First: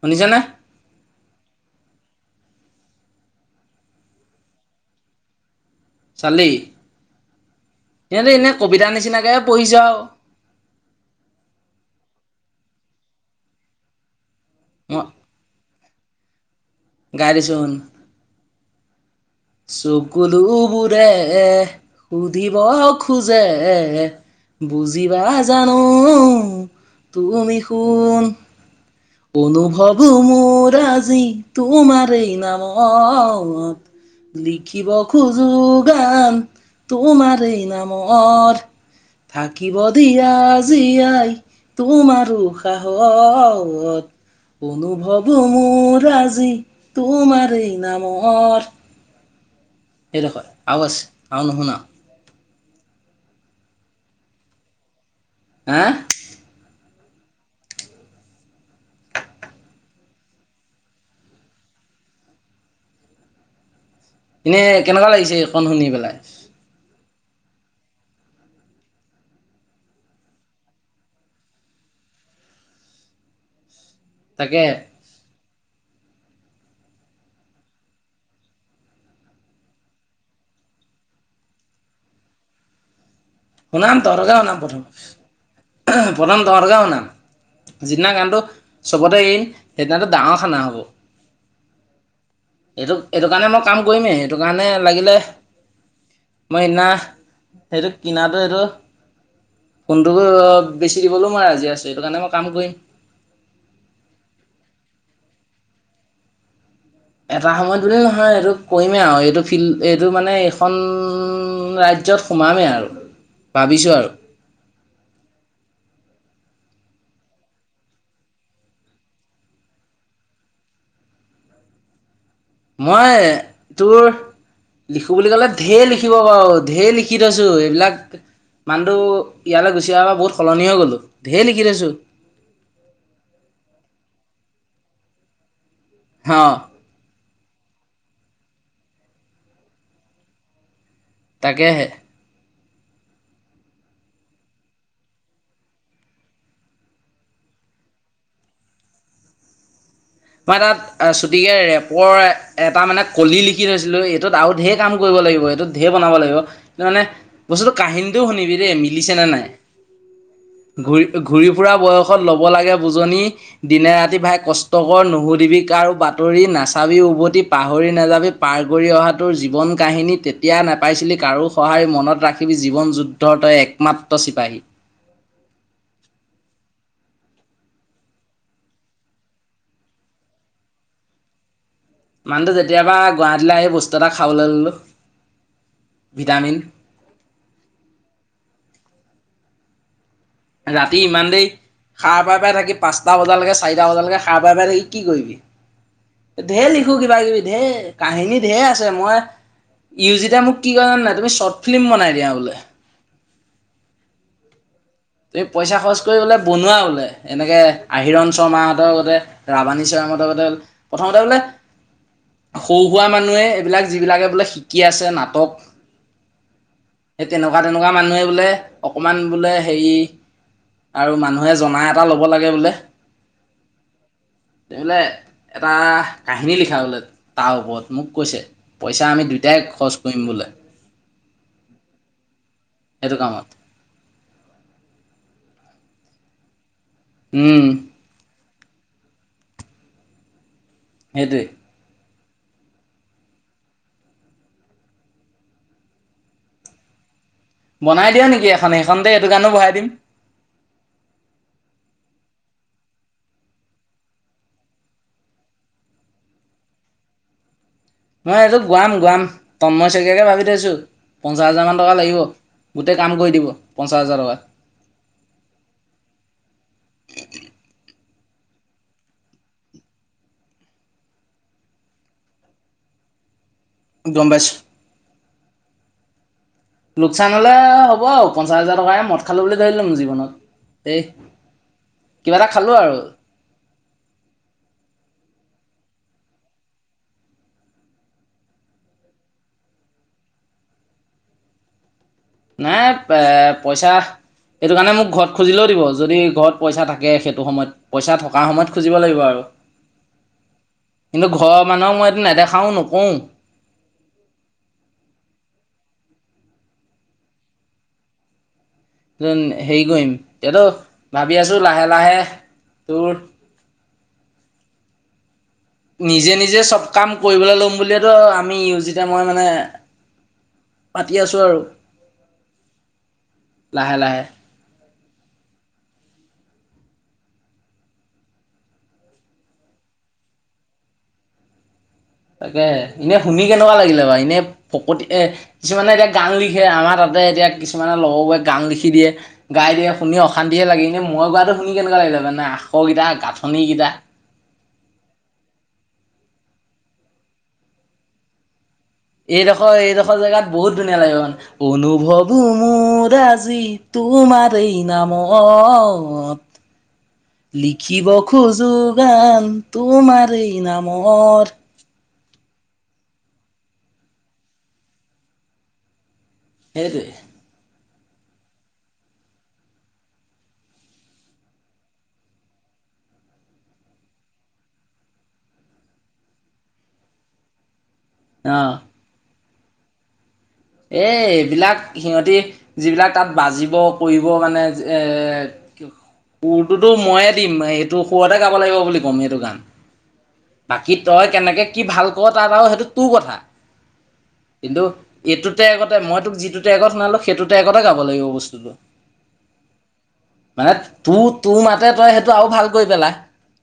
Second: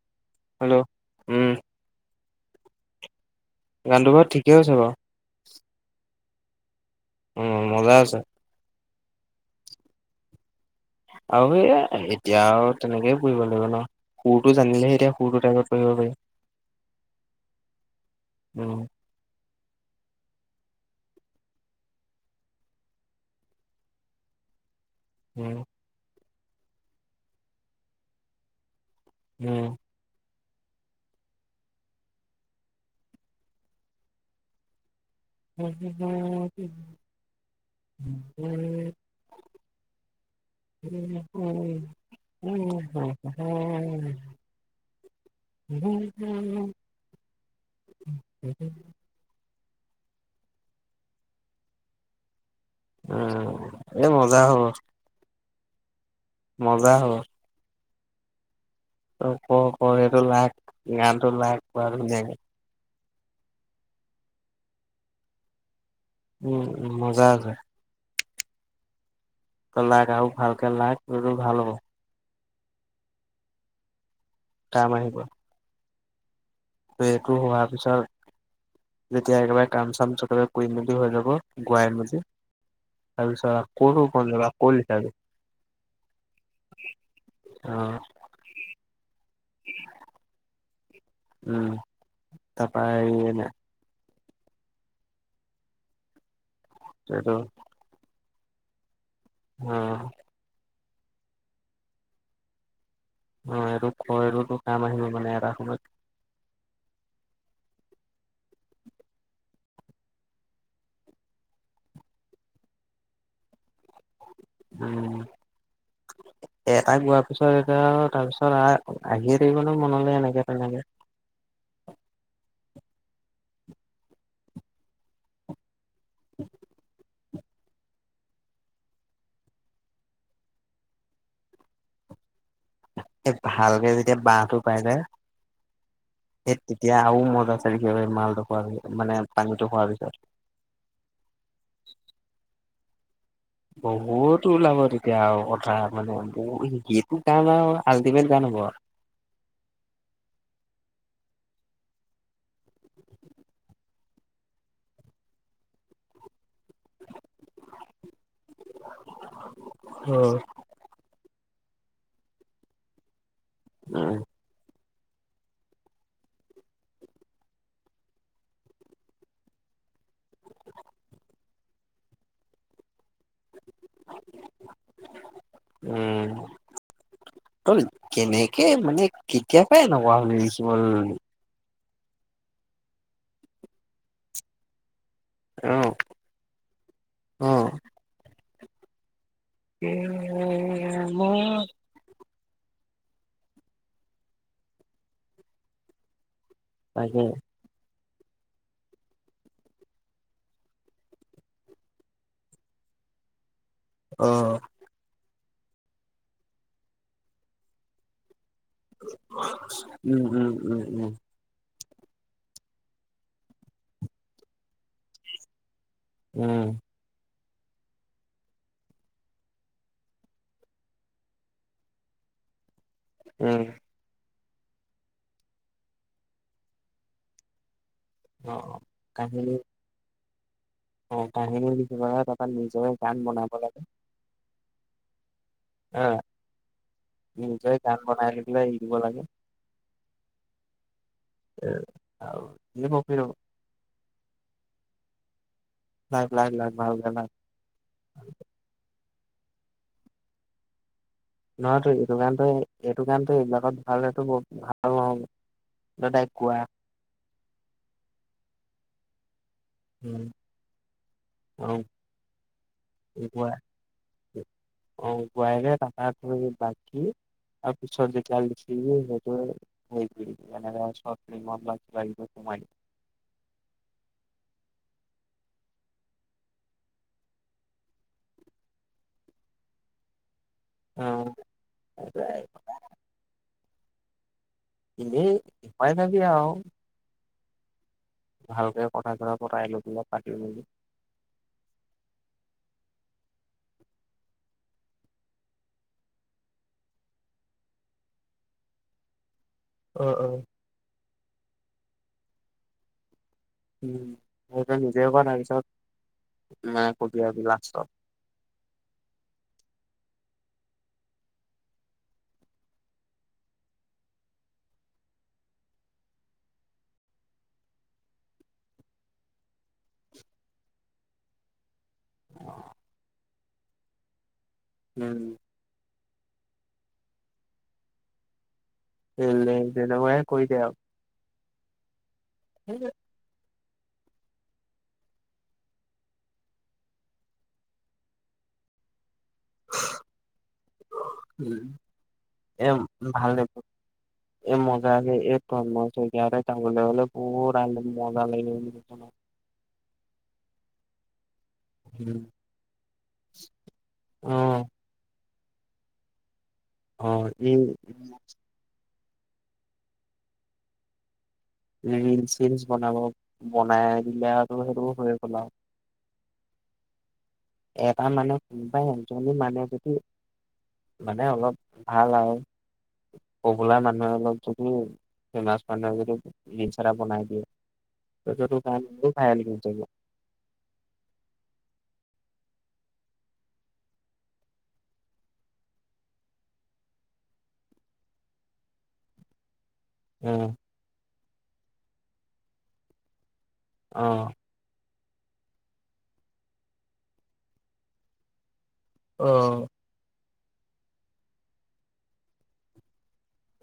শুনিছানে হেল্ল' উম গানটো বু ঠিকেই আ হৈছে বাৰু চালি উম মজা আছে সিহঁতে এনে কবিতা নিচিনাকে পঢ়ি যাওঁ আৰু সেই এতিয়া আৰু তেনেকেই পুহিব লাগিব ন সুৰটো জানিলে মই এতিয়া সুৰটোৰ আগত হৈ গলে গাই দেচোন উম চকুলো বোৰে সুধিব খোজে বুজিবা উম জানো তুমি সোন উম অনুভৱ মোৰ আজি তোমাৰে নাম লিখিব খোজো গান তোমাৰেই নামৰ থাকিব দিয়া জীয়াই তোমাৰ উশাহত অনুভৱো মোৰ আজি উম তোমাৰেই নামত সেইদখই আও আছে আও নোহোনাও উম এ মজা হ হা মজা হ'ব তই ক ক এইটো লাইক গানটো লাইক কৰা ধুনীয়াকে এনে কেনেকুৱা লাগিছে এইকণ শুনি পেলাই উম উ মজা জা আছে তই লাগ আও ভালকে লাগ এইবোৰ ভাল হ'ব তাকে কাম আহিব ত এইটো হোৱাৰ পিছত যেতিয়া একেবাৰে কাম চাম চবেবে কৰি মেলি হৈ যাব গোৱাই মেলি তাৰপিছত শুনাম আকৌ কণ তহঁতকে যাবা শুনাম আকৌ প্ৰথম, লিখাবি প্ৰথম তহঁতকে শুনাম অ যিদিনা গানটো চবতে এৰিম সেইদিনাটো ডাঙৰ খানা হ'ব। উম তাৰপা এইটো, এইটো হেৰি নে কাৰণে মই কাম কৰিমেই সেইটো কাৰণে লাগিলে মই সিদিনা এইটো সেইটো [unintelligible] অ কোনটো বেছি দিবলৈও মই আজি আছো সেইটো কাৰণে মই কাম কৰিম অ এই খো কাম আহিল মানে এৰা সময়ত এটা সময়ত বুলি নহয় এইটো কৰিমেই আৰু এইটো ফিল্ এইটো মানে এইখন ৰাজ্যত সোমামেই আৰু ভাবিছো আৰু। উম এটা গোৱাৰ পিছত এতিয়া তাৰ পিছত আহ আহিয়ে থাকিব ন মনলৈ এনেকে তেনেকে। মই তোৰ লিখো বুলি ক'লে ঢেৰ লিখো। কি কবা আৰু ধে লিখি লিখি থৈছোঁ এইবিলাক মানুহটো ইয়ালৈ গুচি আহাৰ পৰা বহুত সলনি হৈ গ'লোঁ, ঢেৰ লিখি থৈছোঁ। এ ভালকে যেতিয়া বাহটো পাই নে? এ অ' তেতিয়া আৰু ম [unintelligible] মালটো খোৱা মানে পানীটো খোৱাৰ পিছত। তাকেহে। বহুত ওলাব তেতিয়া আৰু কথা মানে, এইটো কাৰণে মানে আল্টিমেট গান হ'ব আৰু। মই তাত চুটিকে ৰেপৰ এটা মানে কলি লিখি থৈছিলো, এইটোত আৰু ঢেৰ কাম কৰিব লাগিব, এইটোত ঢেৰ বনাব লাগিব কিন্তু মানে বস্তুটো কাহিনীটোও শুনিবি ৰে মিলিছে নে নাই, আৰু ঘূৰি ঘূৰি ফুৰা বয়সত ল'ব লাগে, বুজনি। দিনে উম ৰাতি ভাই কছ ষ্ট নুশুধিবি কাৰো বাতৰি নাচাবি উভতি পাহৰি নাযাবি পাৰ কৰি অহা তোৰ জীৱন কাহিনী তেতিয়া নোপাইছিলি কাৰো সহায় মনত ৰাখিবি জীৱন যুদ্ধৰ তই এক মাত্ৰ চিপাহী। উম তই, কেনেকে মানে কেতিয়াৰ পা এনেকোৱা হলি লিখিবলৈ ললি? মানুহটো যেতিয়াৰ পৰা গুৱাহাটীলৈ আহি বস্তু এটা খাবলৈ ললো। অ', ভিটামিন। অ'। [unintelligible] ৰাতি ইমান দেৰি সা সাৰপাই থাকি পাঁচটা বজালৈকে চাৰিটা বজালৈকে সাৰপাই থাকি কি কৰিবি? ঢেৰ লিখোঁ কিবা তাকে কিবি ঢেৰ। কাহিনী ঢেৰ আছে, মই ইউজিতে মোক কি কই জানা নে, তুমি শ্বৰ্ট ফিল্ম বনাই দিয়া বোলে। অ', এই পইচা খৰচ কৰি বোলে বনোৱা বোলে এনেকে আহিৰণ শৰ্মাহঁতৰ লগতে ৰাৱাণী উম, সৈয়ামহতৰ উম, লগতে উম, উম, প্ৰথমতে বোলে সৰু সুৰা মানুহে এইবিলাক যিবিলাকে বোলে শিকি আছে নাটক উম। সেই তেনেকুৱা তেনেকুৱা মানুহে বোলে অকণমান বোলে হেৰি আৰু মানুহে জনা এটা ল'ব লাগে বোলে। উম তেতিয়াহলে এটা কাহিনী লিখা বোলে তাৰ ওপৰত। মোক কৈছে অ'। পইচা আমি দুয়োটাই খৰচ কৰিম বোলে। অঁ, কাহিনী ইমান এটা নিজৰে সেইটো গান কামত বনাই বনাই অঁ। উম নিজৰে গান বনাই লৈ লৈ দি দিব লাগে। এইটো আৰু দিব ফ ল লাই লাই ভাল লাই বনাই দিয়া নেকি এখন সেইখন দ এইটো কাৰণো বহাই দিম নহয়তো এইটো গণটো এইটো গানটো এইবিলাকত ভালটো ভাল নহ তাইক কোৱা মই এইযোৰ গোৱাম গোৱাম তন্ মই শইকীয়াকে উম, ভাবি থৈছোঁ পঞ্চাছ হাজাৰমানান অ', টকা লাগিব গোটেই কাম কৰি দিব গোৱা পঞ্চাছ হাজাৰ টকা অ গোৱাইৰে তাৰপা তুমি বাকী আৰু [unintelligible] গমপাইছো লোকচান হ'লে হ'ব আৰু পঞ্চাছ হাজাৰ টকেৰে মদ খালো বুলি ধৰি লম জীৱনত এ অ কিবা এনেই এটা খালো আৰু এনে ই [unintelligible] ভালকে কথা চৰা পটাইলবি পাতি বি নাই এ পইচা এইেইটো কাৰণে মোক ঘৰত খুজিলেও দিব যদি ঘৰত পইচা থাকে সেইটো সময়ত পইচা থকা সময়ত খুজিব লাগিব আৰু উ উ কিন্তু ঘৰৰ মানুহক মইটো নেদেখাও নকোওঁ উ স নিজে ক তাৰপিছত মানে কবি আৰুি লাষ্টত হেৰি কৰিম এয়াতো ভাবি আছো লাহে লাহে তোৰ নিজে নিজে চব কাম কৰিবলৈ ল'ম বুলিয়েতো আমি ইউজিতে মই মানে পাতি আছোঁ আৰু লাহে লাহে উম [unintelligible] তাকে এনে শুনি কেনেকুৱা লাগিলে বাৰু এনে ফকতি এ কিছুমানে এতিয়া গান লিখে আমাৰ তাতে এতিয়া কিছুমানে লগৰবোৰে গান লিখি দিয়ে গাই দিয়ে শুনি অশান্তিহে লাগি ননে মই গোৱাটো শুনি কেনেকুৱা লাগি য মানে এ আখৰকেইটা ভাল লাগিব। গাঁঠনি কেইটা এই মজা যে এই [unintelligible] এই ৰখ এই ৰখ জেগাত বহুত ধনীয়া লাগে ম উম। অনুভৱো মোৰ ৰাজজি অ তোমাৰ এই নামত অ অ ই লিখিব খোজো গান তোমাৰ এই নামৰ ৰিল চলচ বনাব বনাই দিলে আৰুটো সেইটো হৈ গ'ল আৰু সেইটোৱে। এটা মানুহ কোনোবাই এজনী মানুহে যদি মানে অলপ ভাল হয় পপুলাৰ মানুহে অলপ যদি ফেমাচ মানুহে যদি জীছ এটা বনাই দিয়ে ত অ ত খাই যাব এ এইবিলাক সিহঁতি যিবিলাক তাত বাজিব কৰিব মানে এ সুৰটোতো ময়ে দিম এইটো সুৰতে গাব লাগিব বুলি ক'ম এইটো গান। উম বাকী তই কেনেকে কি ভাল ক তাত আৰু সেইটো তোৰ কথা। অ কিন্তু এইটো টেগতে মই তোক যিটো টেগত শনালো সেইটো টেগতে গাব লাগিব বস্তুটো অ মানে তোৰ তোৰ মাতে তই সেইটো আৰু ভাল কৰি পেলা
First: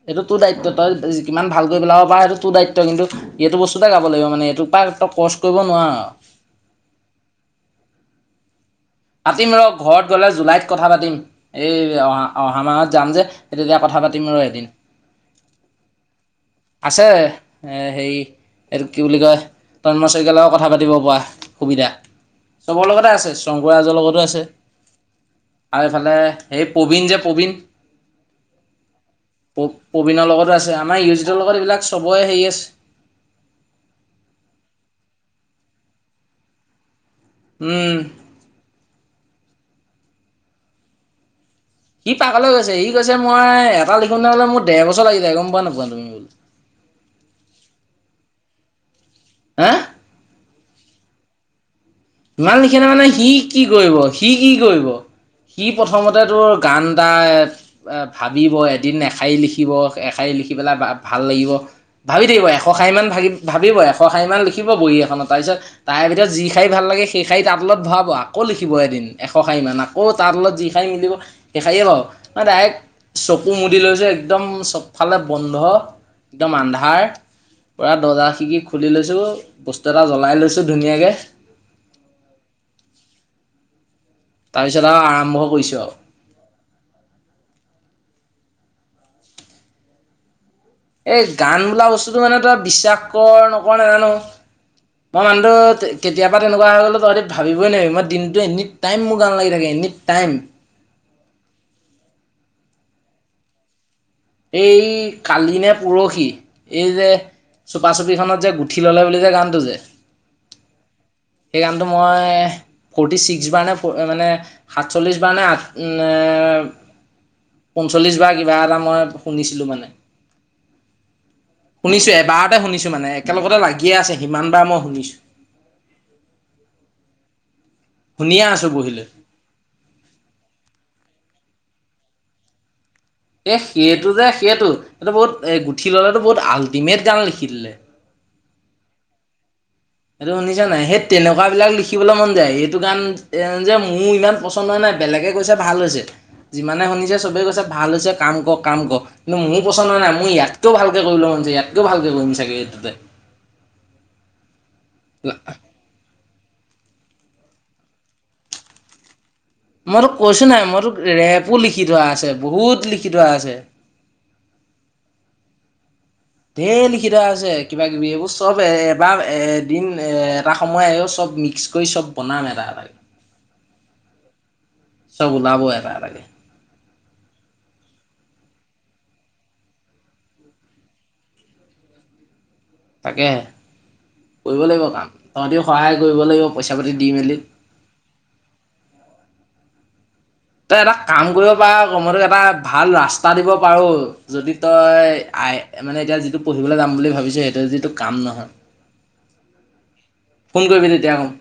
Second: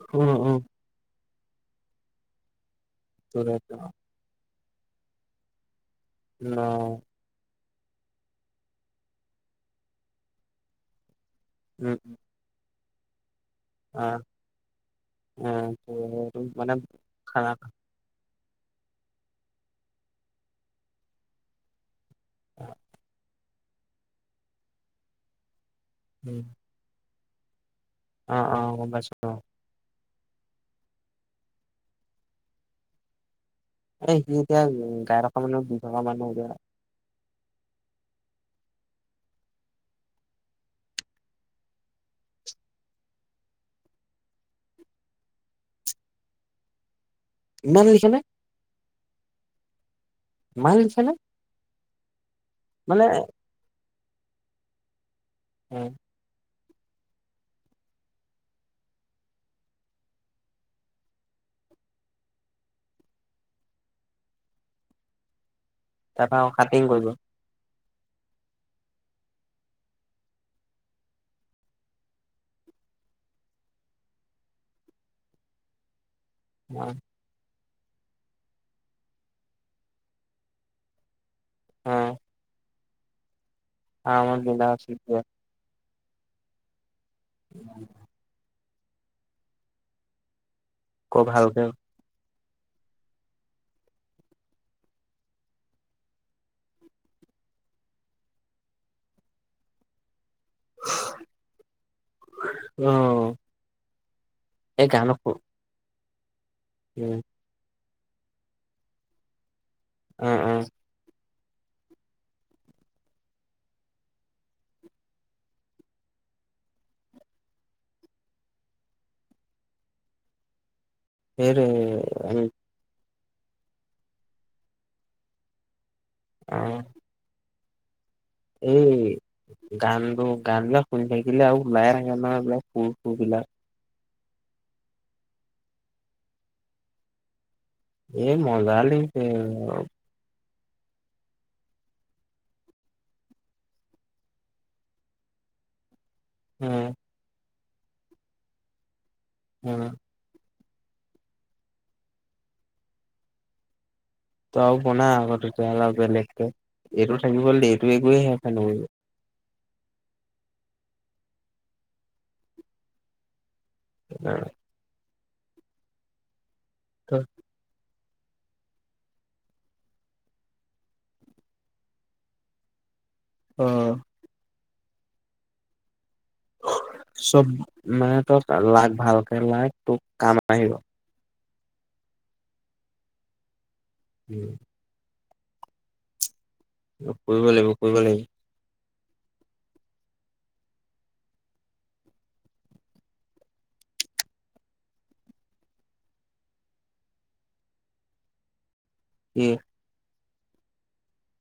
এইটো উম তোৰ উম দায়িত্ব তই কিমান ভালৈ পেলাব পৰা সেটো তোৰ দায়িত্ব কিন্তু এইটো বস্তুতে গাব লাগিব মানে এইটো কাক ত কচ কৰিব নোৱাৰো আৰু অ পাতিম ৰ ঘৰত গ'লে জুলাইত কথা পাতিম। এই অহ অহামত যাম যে সেইতেতিয়া কথা পাতিম আৰু এদিন মানে আছে খানা এ হে এইটো কি বুলি কয় তন্ম্ৰ চইকালাৰও কথা পাতিব পৰা সুবিধা চব লগতে আছে। বজৰ লগতো আছে। আৰু এইফালে উম, সেই প্ৰবীণ যে' প্ৰবীণ অ অ বছ প্ৰবীণৰ লগতো আছে আমাৰ ইউ জিডৰ লগত এইবিলাক চবৰে হেৰি আছে। এ সি এতিয়া গাই টকা মানৰ দুই টকা মান হয় যায়। উম সি পাকলৈ গৈছে সি কৈছে মই এটা লিখোতে বোলে মোৰ ডেৰ বছৰ লাগি যায় গম পোৱা নোপোৱা তুমি বোলে ইমান লিখেনে? হা। ইমান লিখেনে? ইমান লিখি নহ'লে মানে সি কি কৰিব। সি কি কৰিব? সি প্ৰথমতে তোৰ গান এটা এ, ভাবিব এদিন এশাৰী লিখিব এশাৰী লিখি পেলাই বা-ভাল লাগিব। ভাবি থাকিব এশশাৰী মান ভা-ভাবিব এশশাৰী মান লিখিব বহী এখনত তাৰপিছত তাৰে ভিতৰত তাৰপা যি আকৌ ষাৰি কাটিং ভাল লাগে কৰিব টাবুলত ভৰাব আকৌ লিখিব এদিন এশ শাৰীমান আকৌ তাঁ তলত যি খাইহ মিলিব সেই শাৰীয়ে বাৰু। অ, ডাইৰেক্ট চকু মুদি লৈছে একদম চবফালে বন্ধ। একদম অ আন্ধাৰ। পুৰা দৰ্জা শিকি খুলি লৈছোঁ, বস্তু এটা জ্বলাই লৈছোঁ ধুনীয়াকে। অ'। আৰামত বিন্দাছ তাৰপিছত আৰু এতিয়া আৰম্ভ কৰিছোঁ আৰু। এই ক গান ভালকে বোলা বস্তুটো মানে তই বিশ্বাস কৰ নকৰ নাজানো। মই মানুহটো তে কেতিয়াবা তেনেকুৱা হৈ গ'লো তহঁতি ভাবিবই নোৱাৰিবি। মই দিনটো এনি টাইম মোৰ গান লাগি থাকে, এনি টাইম। অ'। এই গান উম কালি নে পৰ কি? এই যে চোপা চুপিখনত যে গুঠি ল'লে বুলিযে গানটো যে। উম, উম। সেই গানটো মই এ, ফৰ্টি ছিক্স বাৰ নে ফ, মানে সাতচল্লিছ বাৰ নে আঠ নে পঞ্চল্লিছ বাৰ কিবা এটা মই শুনিছিলোঁ মানে। শুনিছে সেইটোৱে এবাৰতে শুনিছোঁ মানে। কেনেকুৱাতো লাগিয়ে আছে সিমানবাৰ মই শুনিছোঁ। অ'। শুনিয়ে আছোঁ এই বহি লৈ। গানটো, গানবিলাক শুনি থাকি শুনিলে আৰু ওলাই থাকে নহয় এইবিলাক চুৰ বিলাক এ, সেই সেইটো যে সেইটো এইটো বহুত এ, গুঠি ল'লেতো বহুত আল্টিমেট গান লিখি দিলে। এ, মজা লিখিছে আৰু। সেইটো শুনিছনে নাই সেই তেনেকুৱাবিলাক লিখিবলৈ মন যায়। এইটো গান যে মোৰ ইমান পছন্দ হয় নাই, বেলেগে কৈছে ভাল হৈছে। যিমানে উম শুনিছে চবে কৈছে ভাল হৈছে কাম কৰ কাম কৰ। কিন্তু মোৰ উম পছন্দ হোৱা নাই, মোৰ ইয়াত কৈও ভালকে কৰিবলৈ মন যায় ইয়াতকৈও ভালকৈ কৰিম চাগে এইটোতে। তই বনা আকৌ তেতিয়াৰ হ'লে আৰু বেলেগ এইটো থাকিব ' দে এইটো একোয়ে হেৰ [unintelligible] মই তোক কৈছো নাই মই তোক ৰেপো লিখি থোৱা আছে বহুত লিখি থোৱা আছে [unintelligible] ধেইৰ লিখি থোৱা আছে কিবা এইবোৰ চব এবাৰ এদিন এটা সময় আহিব চব মিক্স কৰি চব বনাম এটা এটাকৈ অ চব ওলাবই এটা এটাকে চব মাহেকত লাগ ভালকে লাগ তোক কাম আহিব তাকে কৰিব লাগিব কাম তহঁতিও সহায় কৰিব লাগিব পইচা পাতি দি মেলি কৰিব লাগিব কৰিব লাগিব তই এটা কাম কৰিব পাৰ কমতে মই তোক এটা ভাল ৰাস্তা দিব পাৰো যদি তই আই মানে এতিয়া যিটো পঢ়িবলৈ যাম বুলি ভাবিছ সেইটো যিটো কাম নহয় কি ফোন কৰিবি তেতিয়াকৌ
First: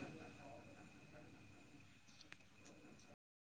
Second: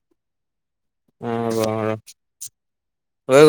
ওম হব ৰ